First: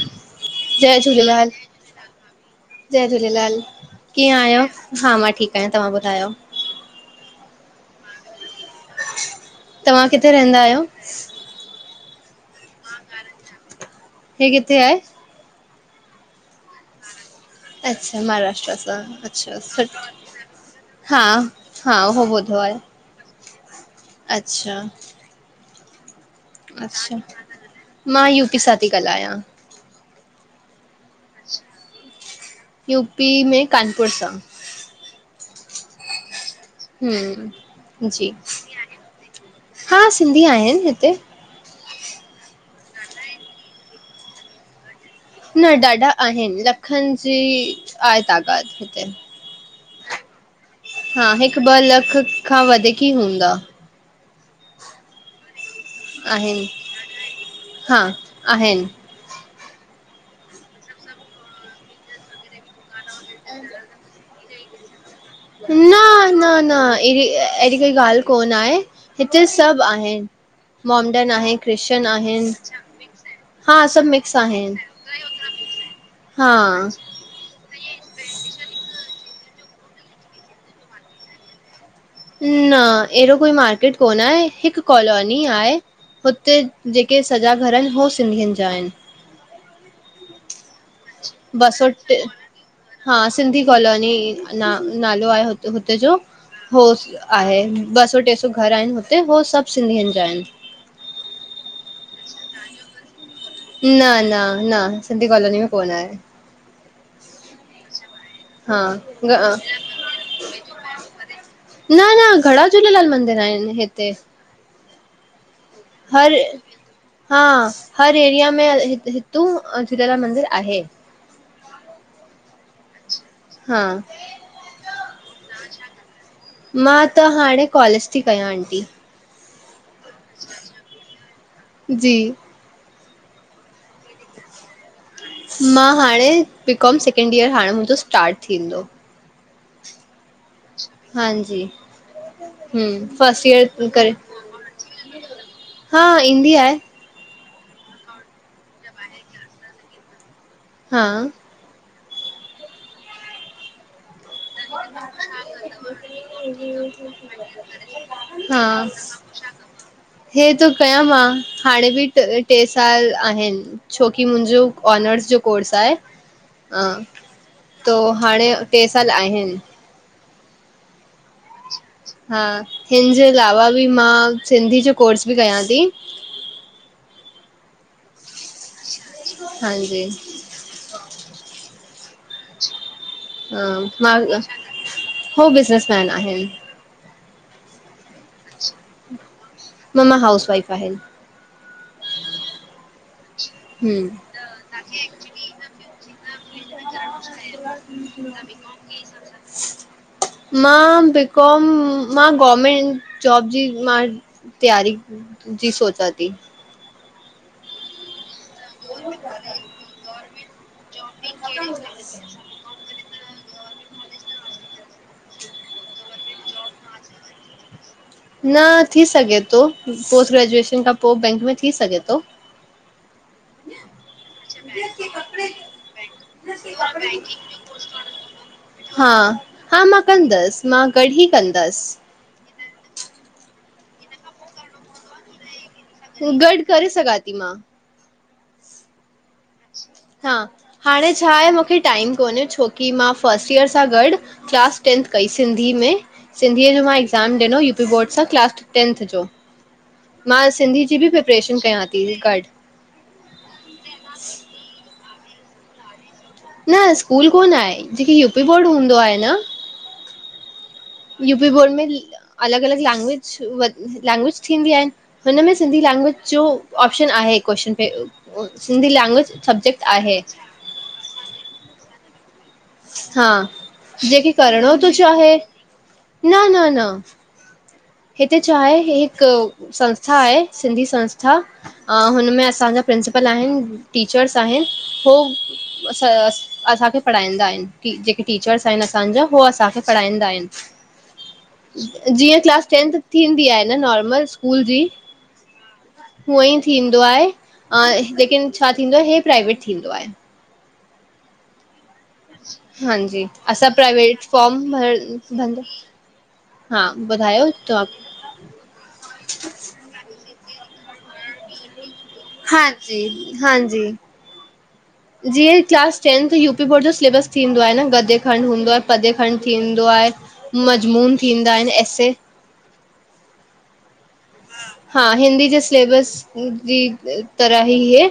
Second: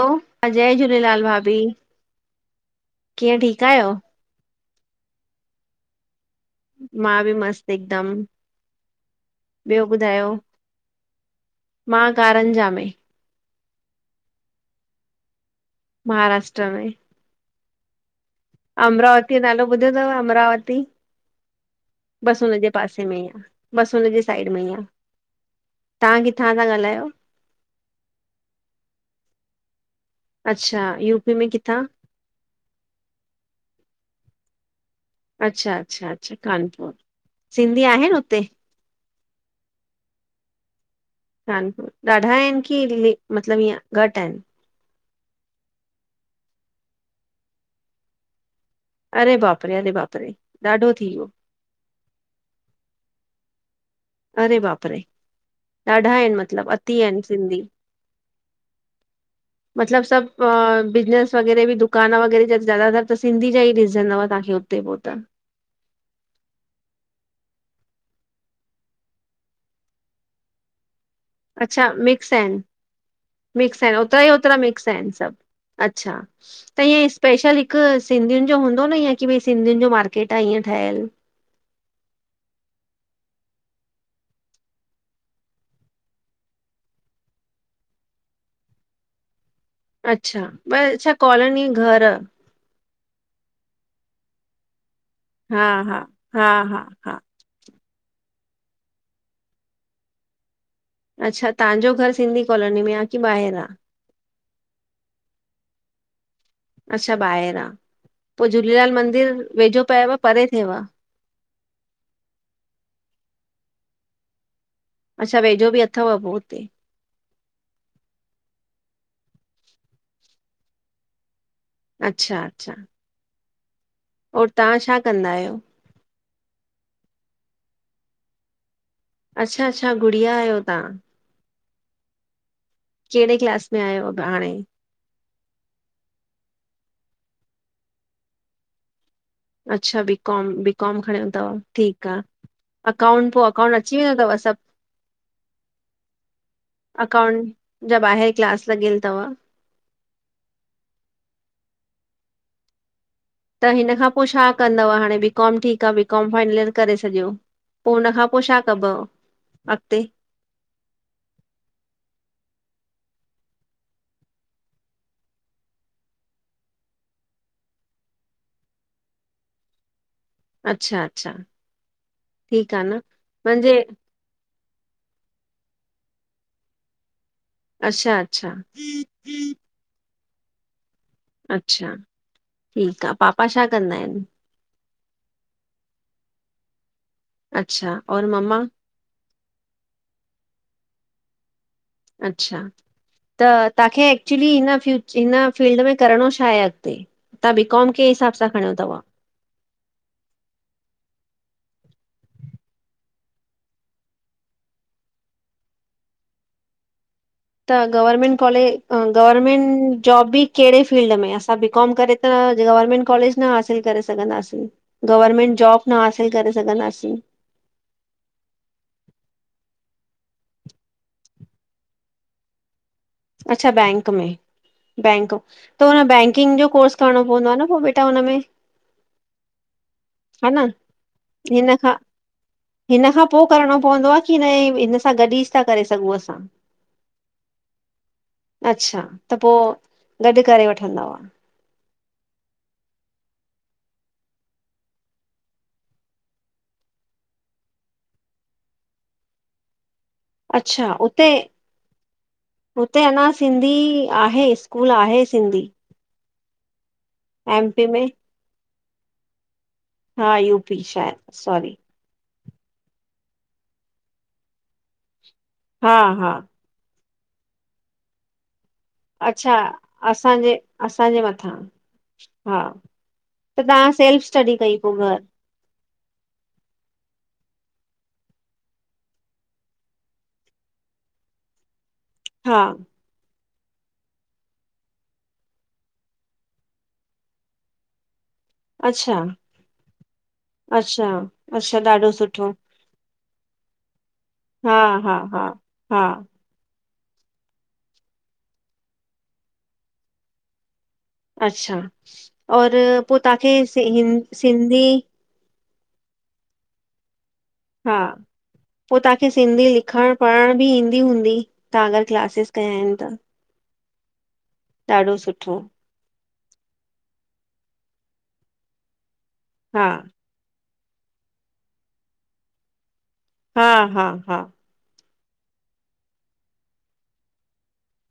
हलो, हा जय झूलेलाल भाभी जय कीअं झूलेलाल, ठीकु आहियो? कीअं आहियो? हा, मां ठीक आहियां तव्हां ॿुधायो? मां बि मस्त हिकदम! ॿियो तव्हां ॿुधायो? किथे रहंदा आहियो? मां कारंजा में ही किथे आहे? महाराष्ट्र में अच्छा महारा अमरावती नालो ॿुधो तव, अमरावती? हा हा उहो बस ॿुधो हुनजे आहे, पासे में ई आ, बस हुनजे साइड में ई अच्छा आ। तां किथां जा? अच्छा, मां यू पी सां थी ॻाल्हायां। अच्छा, यू पी में किथां? यू पी में, कानपुर सां। अच्छा, अच्छा, अच्छा कानपु हम्म जी, हा सिंधी आहिनि हिते कानपुर, ॾाढा आहिनि की मतिलब हीअं घट आहिनि? न ॾाढा आहिनि, लखनि जी आहे तादाद हुते। अरे बापरे, अरे बापरे, ॾाढो थी हा, वियो हिक ॿ लख खां वधीक ही हूंदा। अरे बाप रे! ॾाढा आहिनि मतलब अति आहिनि सिंधी हा आहिनि, [inaudible] मतलब सभ, बिज़नस वग़ैरह बि दुकान वग़ैरह बि ज़्यादातर त सिंधी जा ही ॾिसंदव तव्हांखे टे पोटा न न न अहिड़ी अहिड़ी काई ॻाल्हि कोन आहे, हिते सभु आहिनि। मॉम्डन आहे, अच्छा क्रिश्चन मिक्स आहिनि। मिक्स हा आहिनि, सभु ओतिरा ई मिक्स ओतिरा मिक्स आहिनि सब। अच्छा, त हा। हीअं स्पेशल हिक सिंधियुनि जो हूंदो न ईअं की भई सिंधियुनि जो मार्केट आ ईअं ठहियलु? न ऐहड़ो कोई मार्केट कोन आहे। हिक कॉलोनी आहे हुते जेके सॼा घर आहिनि हो सिंधियुनि जा आहिनि। अच्छा ॿ कॉलोनी ॿ सौ घर ट हा सिंधी कॉलोनी ना नालो आहे हा हुते-हुते हा जोो हा हा होस हा आहे ॿ सौ टे सौ घर आहिनि हुते हुव सभ सिंधियुनि जा आहिनि। अच्छा तव्हांजो घर सिंधी कॉलोनी में आ की ॿाहिरि आ? न न न सिंधी कॉलोनी में कोन आहे। अच्छा ॿाहिरि आ। पो हा झूलेलाल मंदिर वेझो पियव परे थियव? न न घणा झूलेलाल मंदिर आहिनि हिते। अच्छा वेझो बि अ हर हा, हर एरिया में हित हितु झूलेलाल मंदिर आहे। अच्छा अच्छा हा ओर तव्हां छा कंदा आहियो? मां त हाणे कॉलेज थी कयां आंटी। अच्छा अच्छा गुड़िया आहियो तांह। जी कहिड़े क्लास में आयो हाणे? मां हाणे बीकॉम सैकेंड ईयर हाणे मुंहिंजो स्टार्ट थींदो। अच्छा बीकॉम बीकॉम खणियो तव हांजी ठीकु आ। हम अकाउंट फस्ट पो अकाउंट ईयर अची करे वेंदो तव सभ? हा इंडिया आहे। अकाउंट जा ॿाहिरि क्लास लॻियल तव? हा त हिन खां पो शा कंदव हाणे बीकॉम ठीकु आ बीकॉम फाइनलर करे छॾियो पो हुन खां पो शा हा कबव? अॻिते हे त कांया मां हाणे बि ट टे साल आहिनि। छोकी मुंहिंजो ऑनर्स जो कोर्स आहे त हाणे टे साल आहिनि। अच्छा अच्छा हा ठीकु आहे न हिनजे अलावा मुंहिंजे बि मां सिंधी जो कोर्स बि कयां ती। अच्छा अच्छा हांजी अच्छा ठीकु आ। पापा हा छा कंदा मां आहिनि? हो बिज़नसमैन आहिन। अच्छा और मम्मा? मम्मा हाउस वईफ आहे। अच्छा त तव्हांखे हम्म एक्चुली हिन फ्यू हिन फीिल्ड में करिणो छा आहे अॻिते? तव्हां बी काॅम कंही ही हिसाब सां खणयो तव? [inaudible] मां बीकॉम मां गवर्मेंट जॉब जी मां तैयारी जी सोचा थी। त गवर्नमेंट कॉलेज गवर्नमेंट जॉब बि कहिड़े फील्ड में असां बी कॉम करे त गवर्नमेंट कॉलेज न हासिल करे सघंदासीं, गवर्मेंट जॉब न हासिल करे सघंदासीं। न थी सघे थो। पोस्ट ग्रेजुएशन खां पो बैंक में थी सघे थो। अच्छा बैंक में। बैंक त हुन बैंकिंग जो कोर्स करणो पवंदो आहे न पो बेटा हुन में। हा हा मां कंदसि मां गॾु ही हिन कंदसि। खां हिन खां पो करणो पवंदो आ कि न हिन सां गॾु ही था करे सघूं असां? गॾु करे सघा थी मां। अच्छा त पो हा गॾु करे वठंदा हाणे हुआ। छा आहे मूंखे टाइम कोन्हे छोकी मां फस्ट ईयर सां गॾु क्लास टेंथ कई सिंधी में। सिंधीअ जो मां एक्ज़ाम ॾिनो यू पी बोर्ड सां क्लास टेंथ जो। मां सिंधी अच्छा जी बि उते प्रिपरेशन कयां थी गॾु। हुते अञा सिंधी आहे स्कूल आहे सिंधी। न स्कूल कोन आहे एमपी में जेके यू पी बोर्ड हूंदो आहे न। हा यू। यू पी बोर्ड में अलॻि-अलॻि लैंग्विज लैंग्वेज थींदी आहे हुनमें सिंधी हा लैंग्वेज हा जो ऑप्शन आहे क्वेशन पे सिंधी लैंग्वेज अच्छा सब्जेक्ट आहे। असांजे असांजे मथां। हा हा त तव्हां सेल्फ जेकी स्टडी करणो कई तो पोइ घर चाहे। न न न हिते छा आहे हिकु संस्था आहे, सिंधी संस्था उन मे हा असांजा प्रिंसिपल प्रिंसिपल आहिन, टीचर्स आहिन हो असांखे पढ़ाईंदा आहिन। जेके टीचर्स आहिन अच्छा असांजा हो असांखे पढ़ाईंदा आहिन। अच्छा अच्छा ॾाढो जीअं सुठो क्लास टेंथ थींदी आहे न नॉर्मल स्कूल हा जी हा हा हा हुअ। थींदो आहे लेकिन छा थींदो आहे हे प्राइवेट थींदो आहे। अच्छा और पो हांजी तव्हांखे असां प्राइवेट हि फॉर्म सिंधी। भर हा बुधायो। हा पो तव्हांखे सिंधी लिखणु पढ़ण बि ईंदी हूंदी? तव्हां अगर क्लासेस कया आहिन त। हांजी हांजी। ॾाढो सुठो जीअं class tenth U P board जो सिलेबस थींदो आहे न पदे खंड हूंदो आ। पदे खंड थींदो हा आहे मजमून थींदा आहिन ऐसे हा हा हा हा, हिंदी जे सिलेबस जी तरा ई है।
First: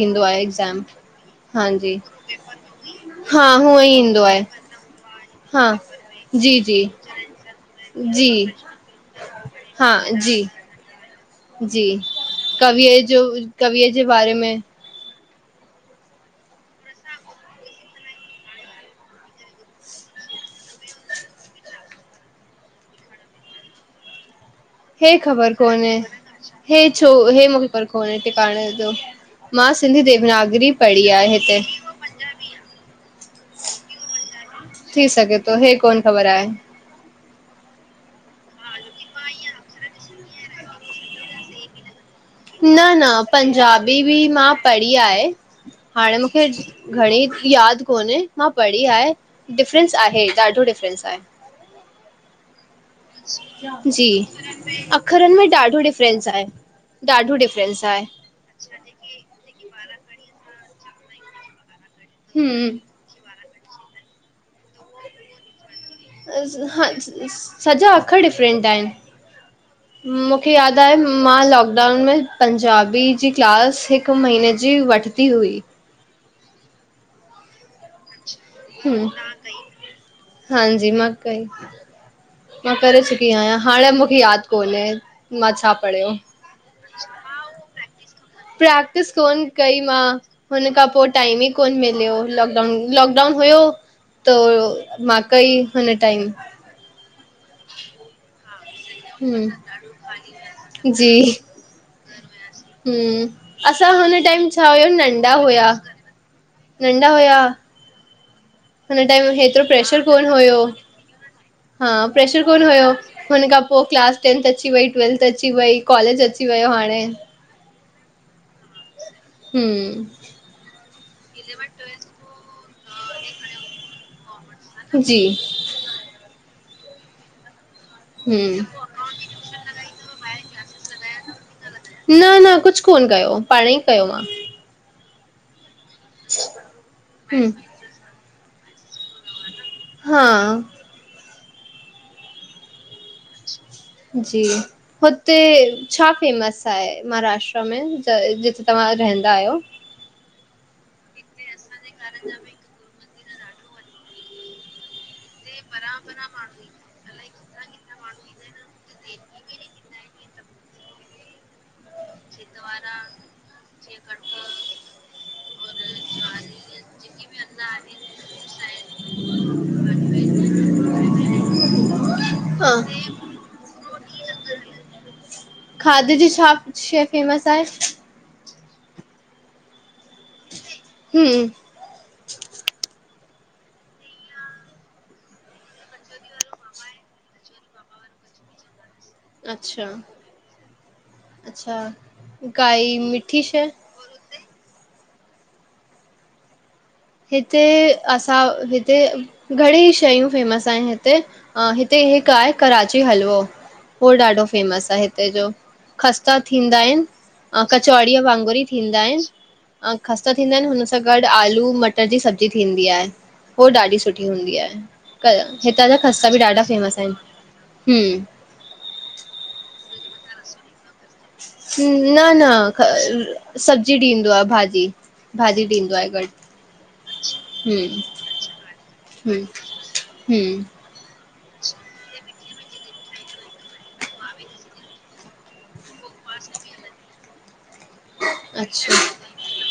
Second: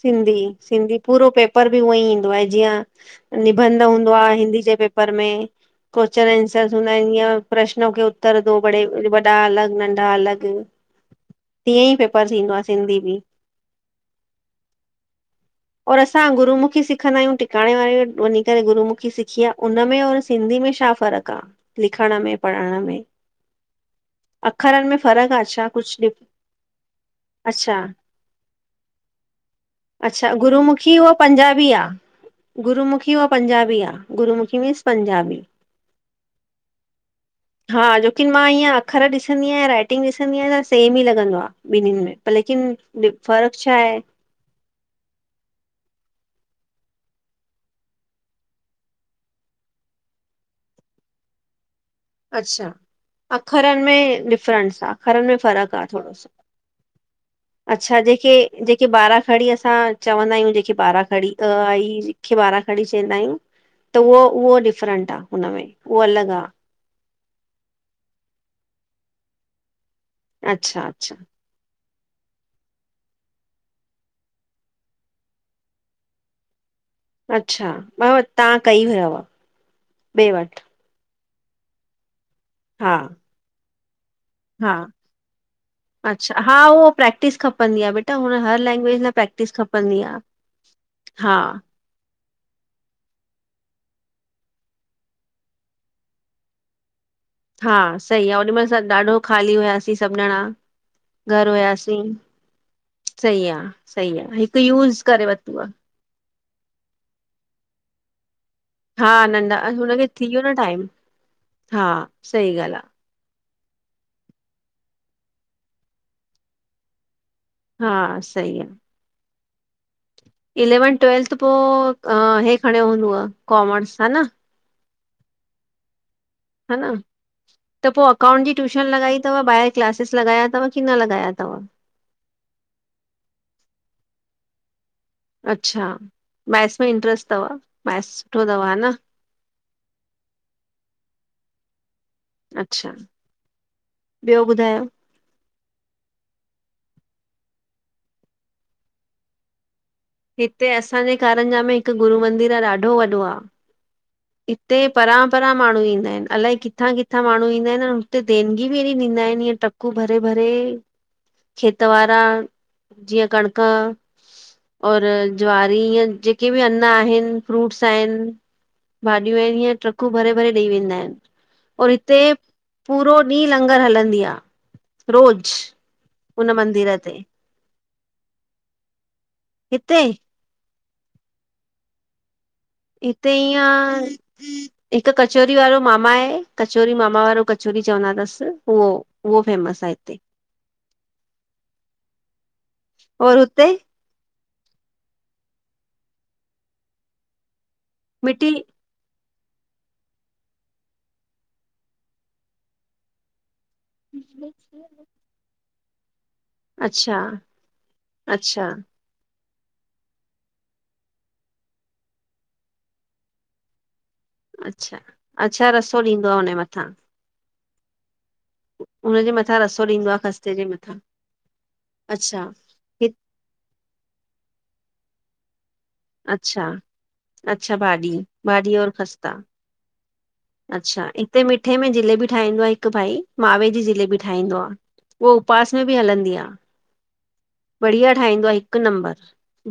सिंधी सिंधी पूरो पेपर बि हांजी उअई ईंदो आहे जीअं। हा हूअं निबंध ई हूंदो ईंदो आहे हिंदी जे पेपर में, हा को्वश्चन जी आनसर्स जी हूंदा आहिन। जीअं पश्नो के जी उत्तर दो। बड़े वॾा अलग हा नंढा जी अलग। जी कविअ जो कविअ जे बारे में। और असां गुरुमुखी सिखंदा आहियूं टिकाणे वारेि वञी करे गुरुमुखी सिखी आ उनमें और सिंधी में शा? फ़र्क़ु आ लिखण में पढ़ण में। अखरनि में हे फ़र्क़ु आहे ख़बर छा कोन्हे कुझु डि हे छो हे मुंखे अच्छा ख़बर कोन्हे टिकाणे जो। मां सिंधी अच्छा देवनागरी पढ़ी आहे हिते। गुरमुखी अऊं पजाबी आहे गुरू मुखी थी सघे थो हे कोन ख़बर आहे। हा जो कि न मां इअं अख़र ॾिसंदी आहियां राइटिंग ॾिसंदी आहियां त सेम ई लॻंदो आहे। ॿिन्हिनि में लकिन फ़र्क़ छा आहे? ॿी मां [unintelligible] पढ़ी आहे, हाणे मूंखे घणी यादि कोन्हे मां पढ़ी आहे। डिफरेंस आहे ॾाढो डिफरेंस आहे अच्छा अखरनि जी, में डिफरेंस आ अखरनि में फ़र्क़ु ॾाढो आ थोड़ो डिफरेंस सो आहे। ॾाढो डिफरेंस आहे। जें खे ॿारह खड़ी असां चवंदा आहियूं जें खे ॿारह खड़ी आई बारह हम्म खणी चवंदा आहियूं, त उहो- उहो डिफरेंट आहे हुनमें उहो अलॻि आ ह सॼा अख़र डिफरेंट आहिनि मूंखे यादि अच्छा आहे, अच्छा मां लॉग लॉकडाउन में पंजाबी जी क्लास हिक महीने जी वठिती हुई। अच्छा अ तव्हां कई हुयव ॾे -वठि दीदी मां कई, मां हा करे चुकी आहियां हाणे मूंखे यादि हा कोन्हें, मां छा पढ़ियो? अच्छा हा उहो प्रैक्टिस खपंदी आहे। प्रैक्टिस कोन कई मां, आ हुन खां पोइ हा टाइमु ई कोन मिलियो लो लॉकडाउन हुयो, त मां कई हुन टाइमु हा सही आह, ओॾी महिल असां ॾाढो ख़ाली हम्म हुआसीं सभु ॼणा घर हुयासीं, सही ह्म आ असां हुन सही आ टाइम हिकु छा आहे, हुयो यूज़ करे नंढा वरितो आ हुया नंढा हुया हुन हा टाइम नंढा हेतिरो प्रेशर हुनखे कोन थी वियो न हुयो, टाइम हा प्रेशर सही कोन ॻाल्हि आ हुयो हुन खां पोइ क्लास टेंथ अची वई, ट्वेल्थ अची वई, कॉलेज अची वियो हाणे हा सई आहे हम्म् इलेवं ट्वेल्थ पोइ, हे खणियो हूंदव कॉमर्स हा न जी [unintelligible] हा न, त पोइ अकाउंट जी हम्म ट्यूशन लॻाई त ॿाहिरि क्लासिस लॻाया अथव, की न लॻाया अथव न न कुझु कोन्ह कयो, पाण ई कयो मां अच्छा मैथ्स में इंट्रस्ट हम अथव, मैथ्स सुठो अथव हा न हां अच्छा जी ॿियो ख़द् ॿुधायो [unintelligible] हुते छा फेमस आहे महाराष्ट्र में, जिते तव्हां रहंदा आहियो? हिते असांजे कारंजा में हिकु गुरू मंदिर आहे, ॾाढो वॾो आह हिते परां- परां माण्हू ईंदा आहिनि अलाए किथां किथे थां माण्हू ईंदा आहिनि हुते देनगी बि हेॾी ॾींदा आहिनि इअं टकूं भरे- भरे खेेत वारा जीअं कणिक और ज्वारी ईअं, जेके बि अन आहिनि फ्रूट्स आहिनि भाॼियूं ईअं ट्रकूं भरे- भरे ॾेई वेंदा आहिनि। और हिते हा पूरो ॾींहुं लंगर हलंदी आ। रोज खाधे जी हुन शा मंदिर शै ते फेमस आहे? हिते? हम हिते ईअं आ हिकु कचोरी वारो मामा आहे कचोरी मामा वारो कचोरी चवंदा तसि उहो। उहो फेमस अच्छा आहे हिते अच्छा काई और मिठी शइ? हुते हिते असां मिटी हिते घणेई शयूं फेमस आहिनि हिते। ह हिते हिकु आहे कराची हलवो होो ॾाढो फेमस आ हिते जो। खस्ता थींदा आहिनि। अच्छा ऐं कचौड़ीअ वांगुरु ई अच्छा थींदा आहिनि अ खस्ता थींदा आहिनि हुन सां गॾु आलू मटर जी सब्जी थींदी आहे हो ॾाढी सुठी सुठी हूंदी अच्छा आहे अच्छा हितां जा रसो ॾींदो खसा आ बि हुनजे ॾाढा मथां फेमस आहिनि। हुनजे मथां रसो ॾींदो आ ख़स्ते जे मथां। न न अच्छा हि- सब्जी ॾींदो आ भाॼी, भाॼी ॾींदो आहे। गॾु अच्छा अच्छा हम्म भाॼी, भाॼी और खस्ता। हम्म हम्म अ्छा हिते मिठे में जिलेबी ठाहींदो आ हिकु भाई मावे जी जिलेबी ठाहींदो आ। उहा उपवास में बि हलंदी आ। बढ़िया ठाहींदो आ हिकु अच्छा नंबर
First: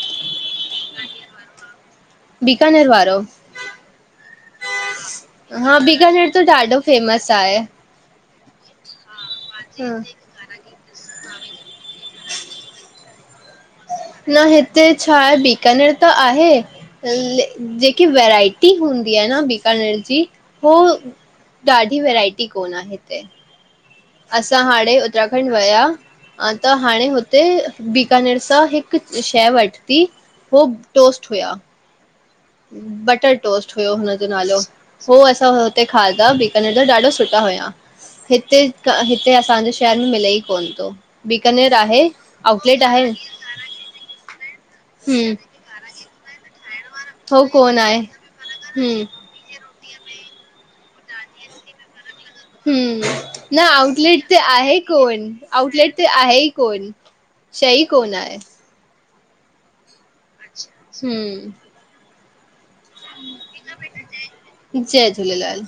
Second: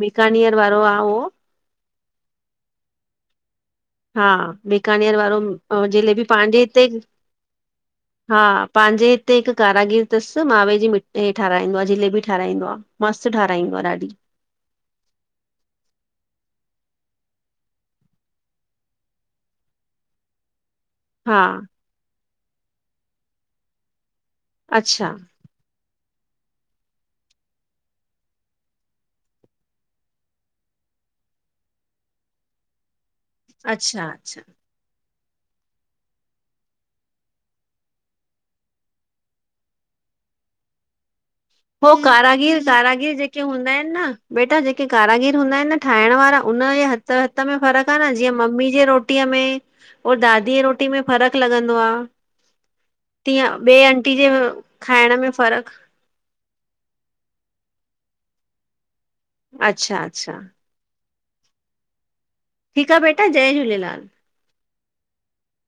बीकानियर वारो आ उहो बीकाानर वारो? हा बिकानेर वारो हा जलेबी बीकानेर त पंहिंजे ॾाढो हिते फेमस आहे हा पांहिंजे हिते हिकु ह कारागर तस त माावे जी मिठ ठाराहींदो आ जिलेबी ठाराहींदो आ मस्तु ठाराींदो आ ॾाढी। न हिते छा हे बीकानेर त आहे जेकी वैरायटी हूंदी आ न बीकानर जी हो हा ॾाढी वेरायटी कोन आ हिते। असां हाणे अच्छा उत्तराखंड विया त हाणे हुते बीकानेर सां हिकु शइ वरिती हो टोस्ट हुया, बटर टोस्ट हुयो अच्छा हुनजो अच्छा नालो हो असां हुते खाधा बीकानेर जा ॾाढा सुठा हुया। हिते हिते असांजे शहर में मिले ई कोन थो। बीकानेर हो आहे कारागीर आउटलेट आहे कारागीर जेके हूंदा आहिनि न, बेटा जेके हम कारागर हूंदा आहिनि न ठाहिण वारा उनजे हथ हथ हो में कोन फ़र्क़ु आ आहे न जीअं मम्मी जे हम रोटीअ में और दादीअ रोटी में फ़र्क़ु लॻंदो आ हम्म, न आउटलेट त आहे खाइण कोन में फ़र्क़ु आऊटलेट ते आहे ही कोन, शही कोन आहे। अच्छा, अच्छा हम्म ठीकु आ बेटा जय झूलेलाल। जय झूलेलाल